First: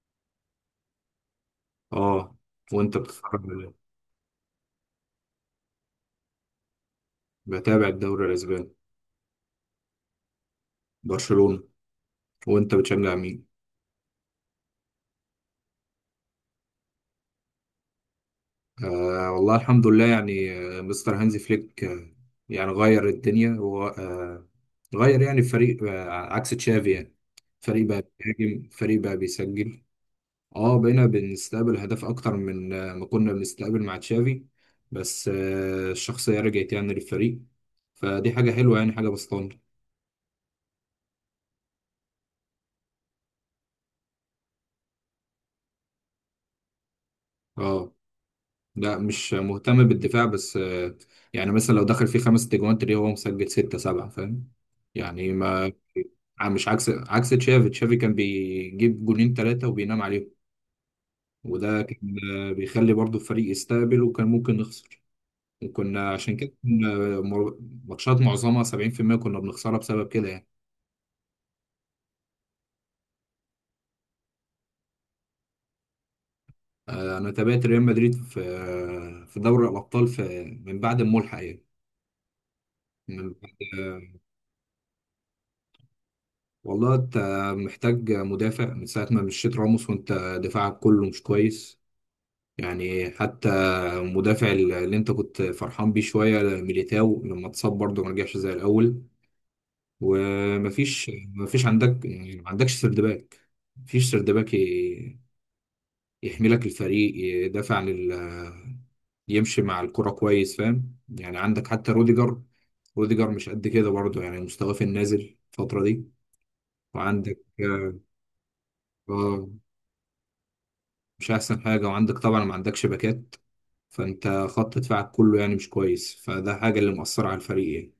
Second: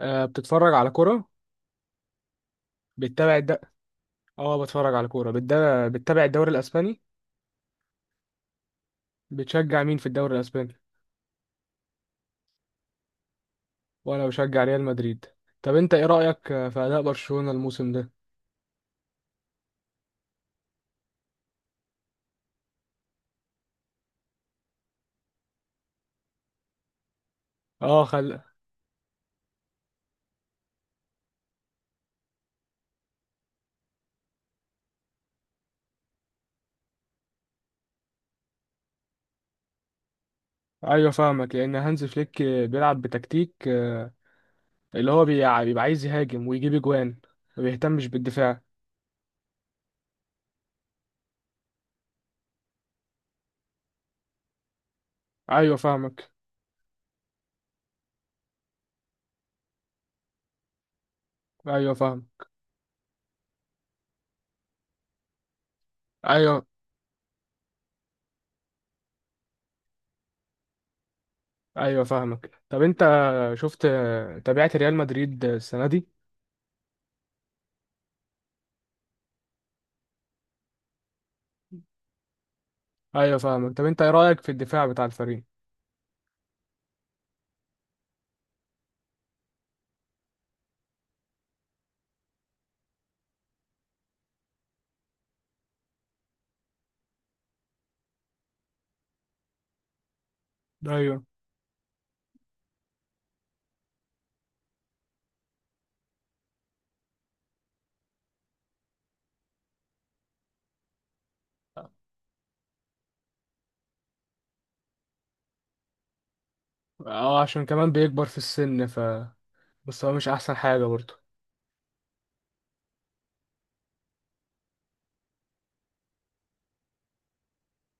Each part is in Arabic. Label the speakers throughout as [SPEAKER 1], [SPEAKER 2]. [SPEAKER 1] بتتفرج على كرة.
[SPEAKER 2] اه وانت
[SPEAKER 1] بتتابع
[SPEAKER 2] بتتفرج
[SPEAKER 1] الد
[SPEAKER 2] على إيه؟
[SPEAKER 1] اه بتفرج على بتتابع الدوري الأسباني.
[SPEAKER 2] بتابع الدوري الاسباني.
[SPEAKER 1] بتشجع مين في الدوري الأسباني؟
[SPEAKER 2] برشلونة. وانت بتشجع مين؟
[SPEAKER 1] وأنا بشجع ريال مدريد. طب أنت إيه رأيك في أداء برشلونة الموسم ده؟
[SPEAKER 2] آه، والله الحمد لله، يعني مستر هانزي فليك يعني غير الدنيا، هو غير يعني الفريق عكس تشافي، يعني فريق
[SPEAKER 1] اه
[SPEAKER 2] بقى
[SPEAKER 1] خل
[SPEAKER 2] بيهاجم، فريق بقى بيسجل. اه بقينا بنستقبل هدف اكتر من ما كنا بنستقبل مع تشافي، بس الشخصية رجعت يعني للفريق. فدي حاجة حلوة، يعني حاجة بسطانة.
[SPEAKER 1] أيوة فاهمك، لأن هانز فليك بيلعب بتكتيك، اللي هو بيبقى عايز يهاجم ويجيب أجوان، ما
[SPEAKER 2] اه،
[SPEAKER 1] بيهتمش بالدفاع.
[SPEAKER 2] لا، مش مهتم بالدفاع، بس يعني مثلا لو دخل فيه خمس تجوان تلاقيه هو مسجل ستة سبعة، فاهم يعني؟ ما
[SPEAKER 1] أيوة فاهمك.
[SPEAKER 2] مش عكس تشافي كان بيجيب جونين ثلاثة وبينام عليهم، وده
[SPEAKER 1] أيوة
[SPEAKER 2] كان
[SPEAKER 1] فاهم.
[SPEAKER 2] بيخلي برضه الفريق يستقبل، وكان ممكن نخسر. وكنا عشان كده
[SPEAKER 1] أيوة.
[SPEAKER 2] ماتشات معظمها 70% كنا بنخسرها بسبب كده، يعني.
[SPEAKER 1] أيوة فاهمك. طب أنت شفت آه، تابعت ريال مدريد السنة دي؟
[SPEAKER 2] انا تابعت ريال مدريد في في دوري الابطال، في من بعد الملحق، يعني من
[SPEAKER 1] أيوة فاهمك. طب أنت
[SPEAKER 2] بعد.
[SPEAKER 1] إيه رأيك في الدفاع بتاع الفريق؟
[SPEAKER 2] والله انت محتاج مدافع من ساعة ما مشيت راموس، وانت دفاعك كله مش كويس، يعني حتى المدافع اللي انت كنت فرحان بيه شوية، ميليتاو، لما اتصاب برضه ما رجعش زي الأول.
[SPEAKER 1] أيوة.
[SPEAKER 2] مفيش عندك، يعني ما عندكش سرد باك. مفيش سرد باك ي- يحملك الفريق، يمشي مع الكرة كويس، فاهم يعني؟ عندك حتى روديجر، روديجر مش قد كده برضه، يعني مستواه في النازل الفترة دي.
[SPEAKER 1] اه،
[SPEAKER 2] وعندك،
[SPEAKER 1] عشان كمان بيكبر في السن،
[SPEAKER 2] اه،
[SPEAKER 1] بس هو مش احسن حاجة برضه.
[SPEAKER 2] مش احسن حاجه. وعندك طبعا ما عندكش باكات، فانت خط دفاعك كله يعني مش كويس، فده حاجه اللي مؤثره على الفريق، يعني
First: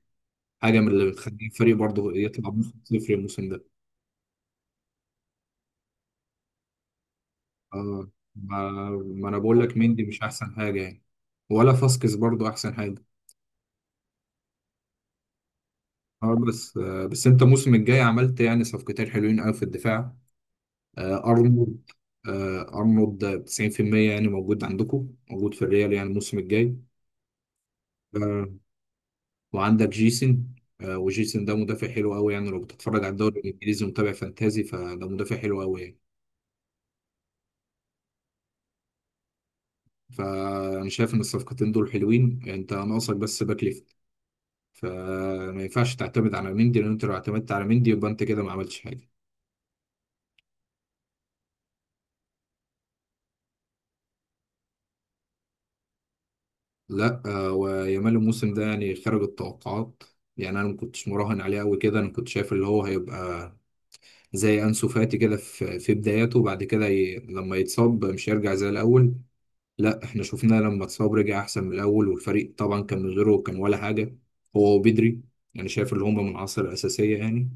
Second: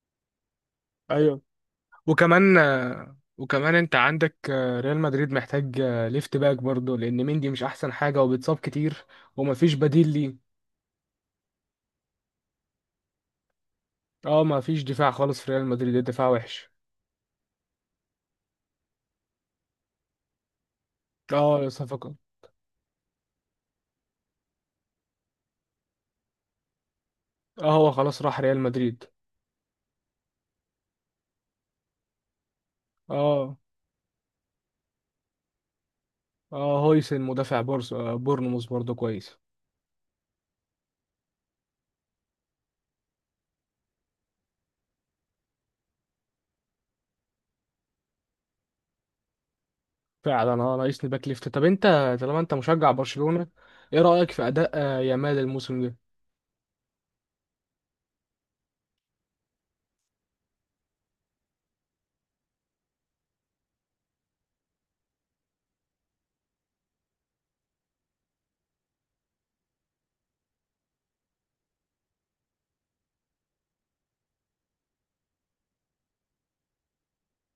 [SPEAKER 2] حاجه من اللي
[SPEAKER 1] ايوه،
[SPEAKER 2] بتخلي الفريق برضه
[SPEAKER 1] وكمان
[SPEAKER 2] يطلع بنص صفر الموسم ده.
[SPEAKER 1] وكمان انت عندك، ريال مدريد محتاج ليفت باك برضه، لان مندي مش احسن
[SPEAKER 2] اه
[SPEAKER 1] حاجة وبيتصاب
[SPEAKER 2] ما,
[SPEAKER 1] كتير،
[SPEAKER 2] ما انا بقول
[SPEAKER 1] ومفيش
[SPEAKER 2] لك، مندي
[SPEAKER 1] بديل
[SPEAKER 2] مش
[SPEAKER 1] ليه.
[SPEAKER 2] احسن حاجه يعني، ولا فاسكس برضه احسن حاجه.
[SPEAKER 1] اه، مفيش دفاع خالص في ريال مدريد، الدفاع
[SPEAKER 2] اه،
[SPEAKER 1] وحش.
[SPEAKER 2] بس بس انت الموسم الجاي عملت يعني صفقتين حلوين قوي في الدفاع. آه
[SPEAKER 1] اه،
[SPEAKER 2] ارنولد آه، ارنولد 90% يعني موجود عندكم، موجود في الريال يعني الموسم الجاي.
[SPEAKER 1] اه، هو خلاص راح ريال
[SPEAKER 2] آه،
[SPEAKER 1] مدريد.
[SPEAKER 2] وعندك جيسن. وجيسن ده مدافع حلو قوي، يعني لو بتتفرج على الدوري
[SPEAKER 1] اه.
[SPEAKER 2] الانجليزي ومتابع فانتازي، فده مدافع حلو قوي يعني.
[SPEAKER 1] اه، هويسن مدافع بورس آه، بورنموث برضه كويس.
[SPEAKER 2] فانا شايف ان الصفقتين دول حلوين، انت ناقصك بس باك ليفت، فما ينفعش تعتمد على مندي، لان انت لو اعتمدت على مندي يبقى انت كده ما عملتش حاجه.
[SPEAKER 1] فعلا، ناقصني باك ليفت. طب انت، طالما انت مشجع برشلونة، ايه رأيك في اداء يامال الموسم
[SPEAKER 2] لا ويامال الموسم ده يعني خارج التوقعات. يعني انا ما كنتش مراهن عليه قوي كده، انا كنت شايف اللي هو هيبقى زي انسو فاتي كده، في بداياته، لما يتصاب مش هيرجع زي الاول. لا، احنا شفنا لما اتصاب رجع احسن من الاول، والفريق طبعا كان من غيره كان ولا حاجه، هو وبدري. يعني شايف اللي هم من العناصر الاساسيه، يعني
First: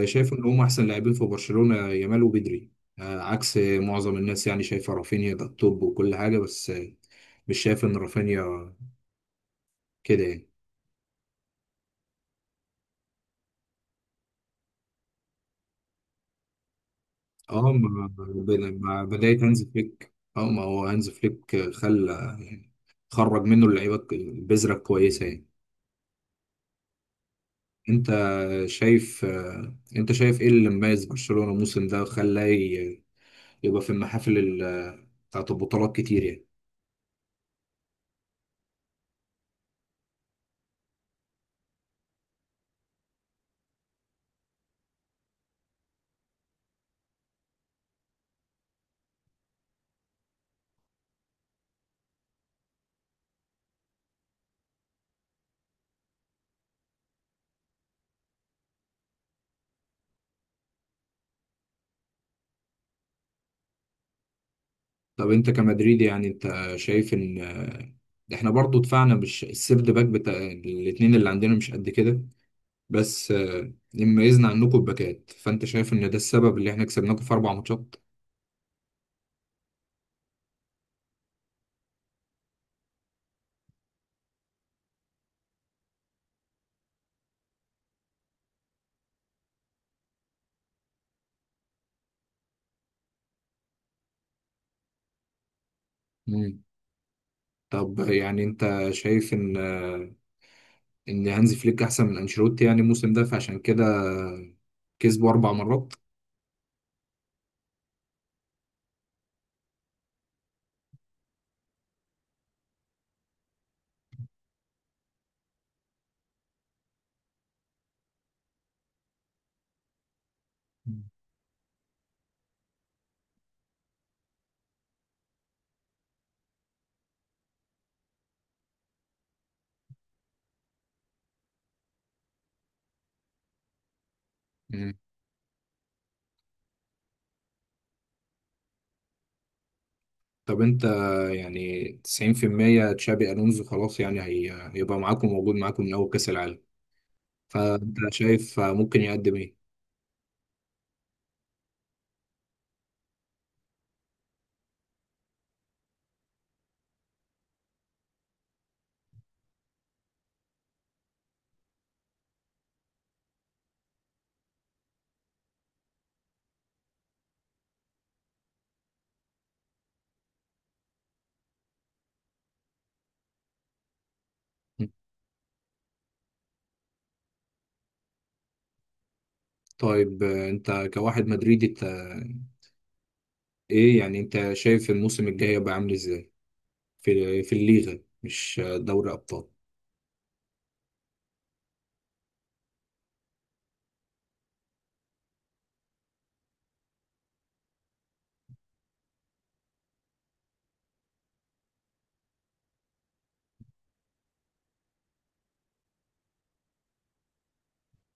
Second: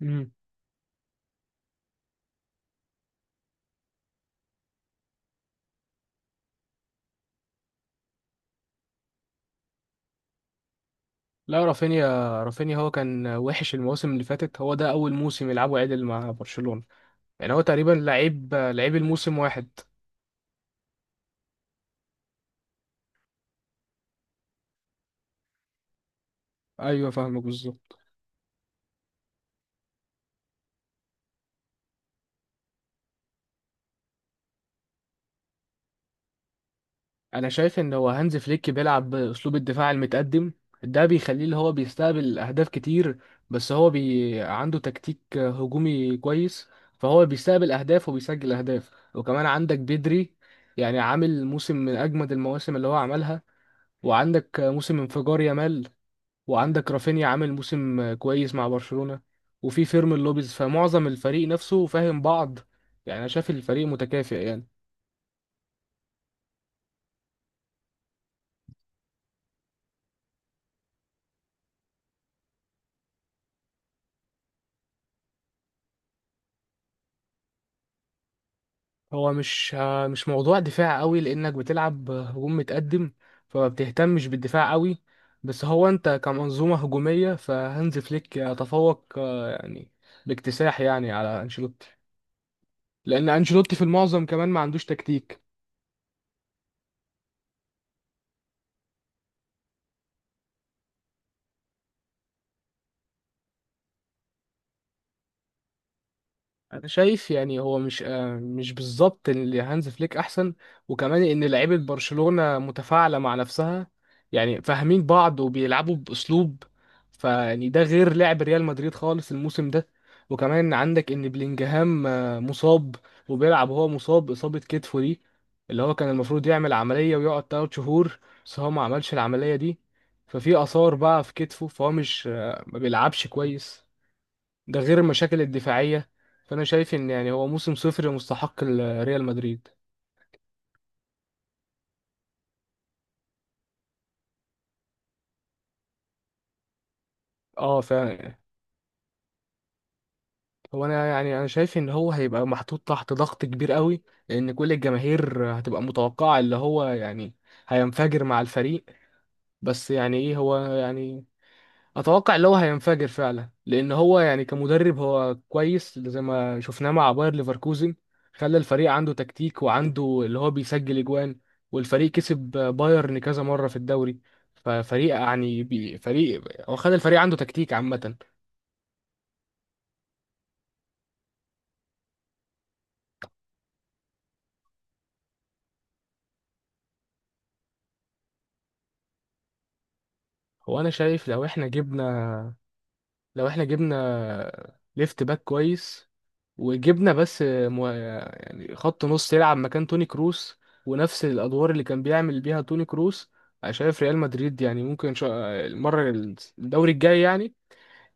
[SPEAKER 1] ده؟
[SPEAKER 2] ان هم احسن لاعبين في برشلونه، يامال وبدري. عكس معظم الناس، يعني شايفه رافينيا ده التوب وكل حاجه، بس مش شايف ان رافينيا كده يعني.
[SPEAKER 1] لا، رافينيا هو كان وحش المواسم اللي فاتت، هو ده اول موسم يلعبه عدل مع برشلونة. يعني هو
[SPEAKER 2] اه
[SPEAKER 1] تقريبا
[SPEAKER 2] مع
[SPEAKER 1] لعيب لعيب
[SPEAKER 2] مع بدايه
[SPEAKER 1] الموسم
[SPEAKER 2] هانز
[SPEAKER 1] واحد.
[SPEAKER 2] فليك، اه، ما هو هانز فليك خلى يعني، خرج منه اللعيبه البذره الكويسه يعني.
[SPEAKER 1] ايوه فاهمك بالظبط.
[SPEAKER 2] انت شايف انت شايف ايه اللي مميز برشلونة الموسم ده، يبقى في بتاعت البطولات كتير يعني؟
[SPEAKER 1] انا شايف ان هو هانز فليك بيلعب باسلوب الدفاع المتقدم، ده بيخليه اللي هو بيستقبل اهداف كتير. بس هو عنده تكتيك هجومي كويس، فهو بيستقبل اهداف وبيسجل اهداف. وكمان عندك بدري، يعني عامل موسم من اجمد المواسم اللي هو عملها. وعندك موسم انفجار يامال، وعندك رافينيا عامل موسم كويس مع برشلونة، وفي فيرمين لوبيز، فمعظم الفريق نفسه فاهم بعض. يعني انا شايف الفريق متكافئ يعني.
[SPEAKER 2] طب انت كمدريدي، يعني انت شايف ان احنا برضو دفعنا، مش السيرد باك بتاع الاتنين اللي عندنا مش قد كده، بس اللي مميزنا عنكم الباكات. فانت شايف ان ده السبب اللي احنا كسبناكم في اربع ماتشات؟
[SPEAKER 1] هو مش موضوع دفاع قوي، لانك بتلعب هجوم متقدم، فما بتهتمش بالدفاع قوي. بس هو انت كمنظومة هجومية، فهانز فليك يتفوق، يعني باكتساح، يعني على انشيلوتي. لان انشيلوتي في المعظم كمان ما عندوش تكتيك.
[SPEAKER 2] مم. طب يعني انت شايف ان ان هانزي فليك احسن من انشيلوتي يعني الموسم ده، فعشان كده كسبوا اربع مرات؟
[SPEAKER 1] انا شايف يعني هو مش بالظبط اللي هانز فليك احسن، وكمان ان لعيبه برشلونه متفاعله مع نفسها، يعني فاهمين بعض وبيلعبوا باسلوب. فيعني ده غير لعب ريال مدريد خالص الموسم ده. وكمان عندك ان بلينجهام مصاب، وبيلعب وهو مصاب اصابه كتفه دي، اللي هو كان المفروض يعمل عمليه ويقعد 3 شهور، بس هو ما عملش العمليه دي، ففي اثار بقى في كتفه، فهو مش ما بيلعبش كويس، ده
[SPEAKER 2] مم.
[SPEAKER 1] غير المشاكل الدفاعية. فأنا شايف إن يعني هو موسم صفر مستحق ريال مدريد.
[SPEAKER 2] طب انت، يعني 90% تشابي الونزو خلاص يعني هيبقى معاكم، موجود معاكم من اول كاس العالم،
[SPEAKER 1] اه،
[SPEAKER 2] فانت
[SPEAKER 1] فعلا.
[SPEAKER 2] شايف ممكن يقدم ايه؟
[SPEAKER 1] هو انا يعني شايف ان هو هيبقى محطوط تحت ضغط كبير قوي، لان كل الجماهير هتبقى متوقعه اللي هو يعني هينفجر مع الفريق. بس يعني ايه هو يعني، اتوقع اللي هو هينفجر فعلا، لان هو يعني كمدرب هو كويس زي ما شفناه مع باير ليفركوزن، خلى الفريق عنده تكتيك وعنده اللي هو بيسجل اجوان، والفريق كسب بايرن كذا مره في الدوري.
[SPEAKER 2] مم.
[SPEAKER 1] ففريق يعني فريق، هو خلى الفريق عنده تكتيك عامه.
[SPEAKER 2] طيب انت كواحد مدريدي، انت ايه يعني، انت شايف الموسم الجاي هيبقى عامل ازاي في الليغا، مش دوري ابطال؟
[SPEAKER 1] هو انا شايف لو احنا جبنا ليفت باك كويس، وجبنا بس يعني خط نص يلعب مكان توني كروس، ونفس الادوار اللي كان بيعمل بيها توني كروس. انا شايف ريال مدريد يعني ممكن المره، الدوري الجاي يعني،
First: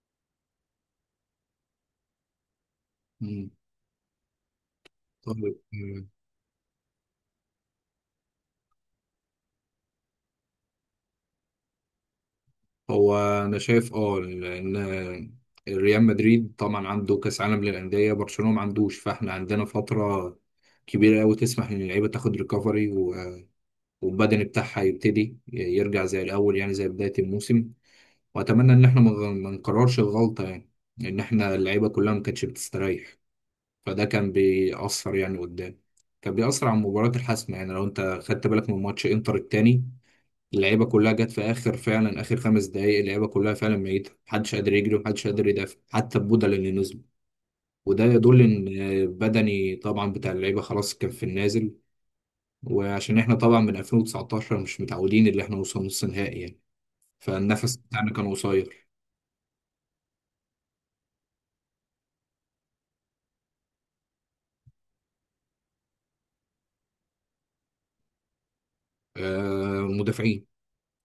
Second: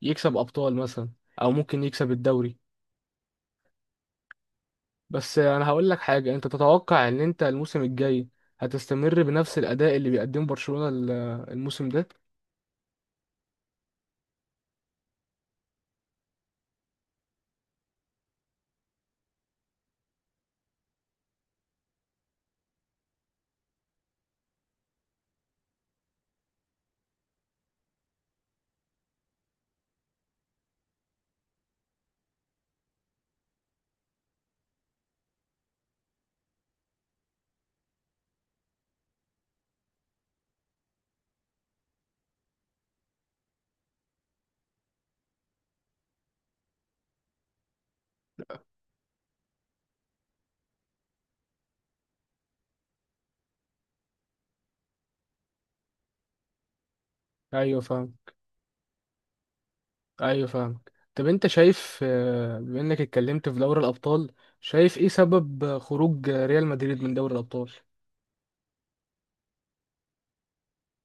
[SPEAKER 1] يكسب ابطال مثلا، او ممكن يكسب الدوري.
[SPEAKER 2] مم.
[SPEAKER 1] بس
[SPEAKER 2] طيب،
[SPEAKER 1] انا هقول لك حاجه، انت تتوقع ان انت الموسم الجاي هتستمر بنفس الاداء اللي بيقدمه برشلونه الموسم ده؟
[SPEAKER 2] هو انا شايف اه ان ريال مدريد طبعا عنده كاس عالم للانديه، برشلونه ما عندوش، فاحنا عندنا فتره كبيره قوي تسمح ان اللعيبه تاخد ريكفري، والبدني بتاعها يبتدي يرجع زي الاول، يعني زي بدايه الموسم. واتمنى ان احنا ما نكررش الغلطه، يعني ان احنا اللعيبه كلها ما كانتش بتستريح، فده كان بيأثر يعني قدام، كان بيأثر على المباراة الحاسمة. يعني لو انت خدت بالك من ماتش انتر التاني، اللعيبه كلها جت في اخر، فعلا اخر خمس دقائق، اللعيبه كلها فعلا ميته، محدش قادر يجري ومحدش قادر يدافع، حتى البدل اللي نزلوا. وده يدل ان بدني طبعا بتاع اللعيبه خلاص كان في النازل، وعشان احنا طبعا من 2019 مش متعودين اللي احنا نوصل نص نهائي يعني، فالنفس
[SPEAKER 1] ايوه
[SPEAKER 2] بتاعنا
[SPEAKER 1] فاهم.
[SPEAKER 2] كان قصير.
[SPEAKER 1] ايوه فاهم. طب انت شايف، بما انك اتكلمت في دوري الابطال، شايف ايه سبب خروج ريال مدريد من دوري الابطال؟
[SPEAKER 2] مدافعين،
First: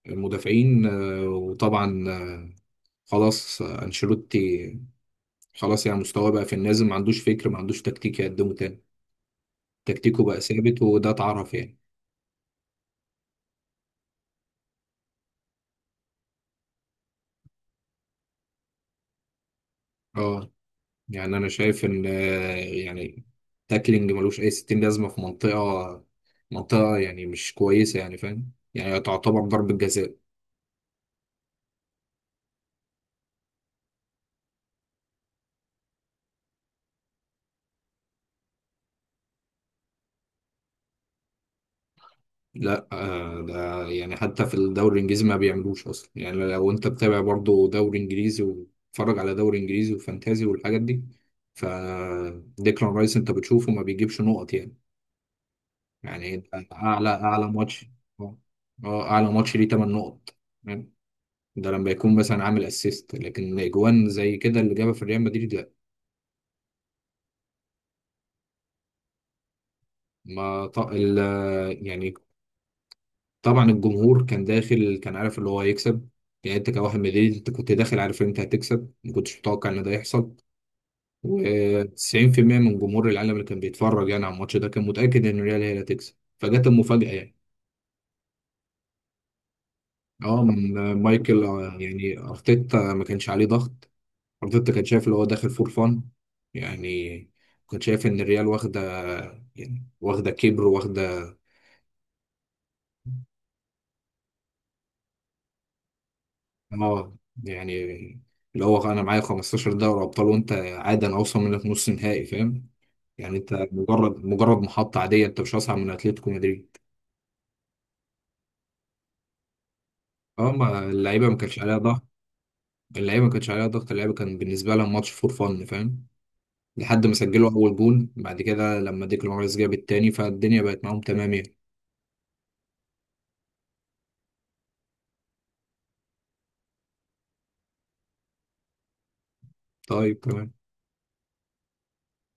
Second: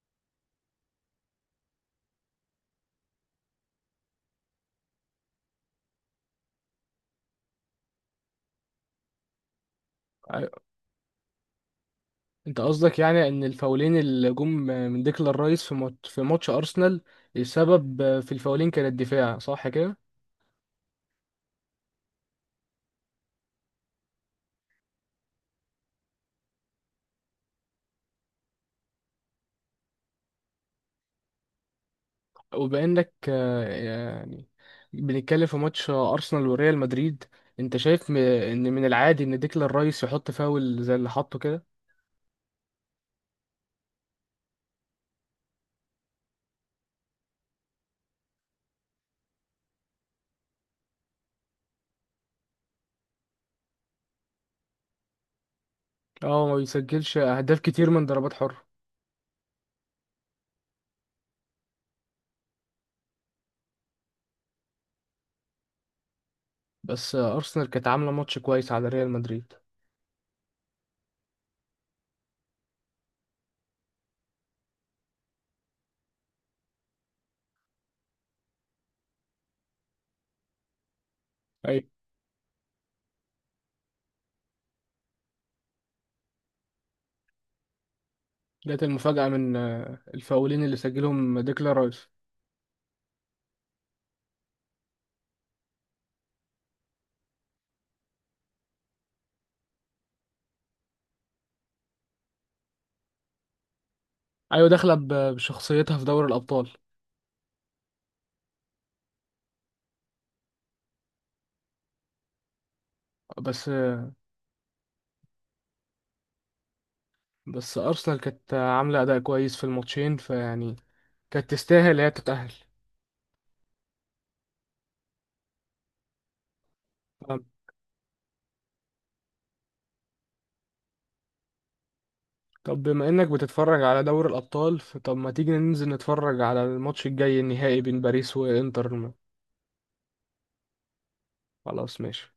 [SPEAKER 2] المدافعين وطبعا خلاص انشيلوتي خلاص يعني، مستواه بقى في النازل، ما عندوش فكر، ما عندوش تكتيك يقدمه تاني، تكتيكه بقى
[SPEAKER 1] أيوة.
[SPEAKER 2] ثابت، وده اتعرف يعني.
[SPEAKER 1] انت قصدك يعني ان الفاولين اللي جم من ديكلان رايس في ماتش ارسنال، السبب في الفاولين كان الدفاع صح كده؟
[SPEAKER 2] اه، يعني انا شايف ان يعني تاكلينج ملوش اي ستين، لازمه في منطقه، منطقه يعني مش كويسه، يعني فاهم يعني، تعتبر ضربه جزاء.
[SPEAKER 1] وبانك، يعني بنتكلم في ماتش ارسنال وريال مدريد، انت شايف ان من العادي ان ديكلان رايس يحط فاول زي اللي حطه كده؟
[SPEAKER 2] لا ده يعني حتى في الدوري الانجليزي ما بيعملوش اصلا، يعني لو انت بتابع برضو دوري انجليزي وتتفرج على دوري انجليزي وفانتازي والحاجات دي، ف ديكلان رايس انت بتشوفه ما بيجيبش نقط يعني. يعني
[SPEAKER 1] اه، ما
[SPEAKER 2] ده اعلى
[SPEAKER 1] بيسجلش اهداف
[SPEAKER 2] ماتش.
[SPEAKER 1] كتير من ضربات
[SPEAKER 2] اه.
[SPEAKER 1] حرة.
[SPEAKER 2] اعلى ماتش ليه 8 نقط، ده لما يكون مثلا عامل اسيست، لكن اجوان زي كده اللي جابها في ريال مدريد، لا.
[SPEAKER 1] بس ارسنال كانت عامله ماتش كويس على ريال مدريد.
[SPEAKER 2] ما ط... ال... يعني طبعا الجمهور كان داخل كان عارف اللي هو هيكسب، يعني انت كواحد مدريد انت كنت داخل عارف ان انت هتكسب، ما كنتش متوقع ان ده يحصل،
[SPEAKER 1] ايوه،
[SPEAKER 2] و90% من جمهور العالم اللي كان بيتفرج يعني على الماتش ده كان متاكد ان الريال هي اللي هتكسب، فجت المفاجاه يعني.
[SPEAKER 1] جت المفاجأة من
[SPEAKER 2] اه
[SPEAKER 1] الفاولين
[SPEAKER 2] من
[SPEAKER 1] اللي سجلهم
[SPEAKER 2] مايكل
[SPEAKER 1] ديكلان رايس.
[SPEAKER 2] يعني ارتيتا ما كانش عليه ضغط، ارتيتا كان شايف اللي هو داخل فور فان، يعني كنت شايف ان الريال واخده، يعني واخده كبر واخده.
[SPEAKER 1] ايوه، داخله بشخصيتها في دوري الابطال.
[SPEAKER 2] اه، يعني اللي هو انا معايا 15 دوري ابطال، وانت عادي انا اوصل منك نص نهائي، فاهم يعني؟ انت
[SPEAKER 1] بس
[SPEAKER 2] مجرد، محطه عاديه، انت مش اصعب من اتلتيكو مدريد.
[SPEAKER 1] بس ارسنال كانت عامله اداء كويس في الماتشين
[SPEAKER 2] اه،
[SPEAKER 1] فيعني،
[SPEAKER 2] ما اللعيبه ما
[SPEAKER 1] كانت
[SPEAKER 2] كانش عليها
[SPEAKER 1] تستاهل
[SPEAKER 2] ضغط،
[SPEAKER 1] هي تتاهل.
[SPEAKER 2] اللعيبه ما كانش عليها ضغط، اللعيبه كان بالنسبه لها ماتش فور فن، فاهم؟ لحد ما
[SPEAKER 1] طب
[SPEAKER 2] سجلوا اول جون، بعد كده لما ديكلان رايس جاب التاني، فالدنيا بقت معاهم تمام يعني.
[SPEAKER 1] طب بما انك بتتفرج على دوري الابطال، فطب ما تيجي ننزل نتفرج على الماتش الجاي النهائي بين باريس وانتر؟
[SPEAKER 2] طيب، تمام.
[SPEAKER 1] خلاص ماشي.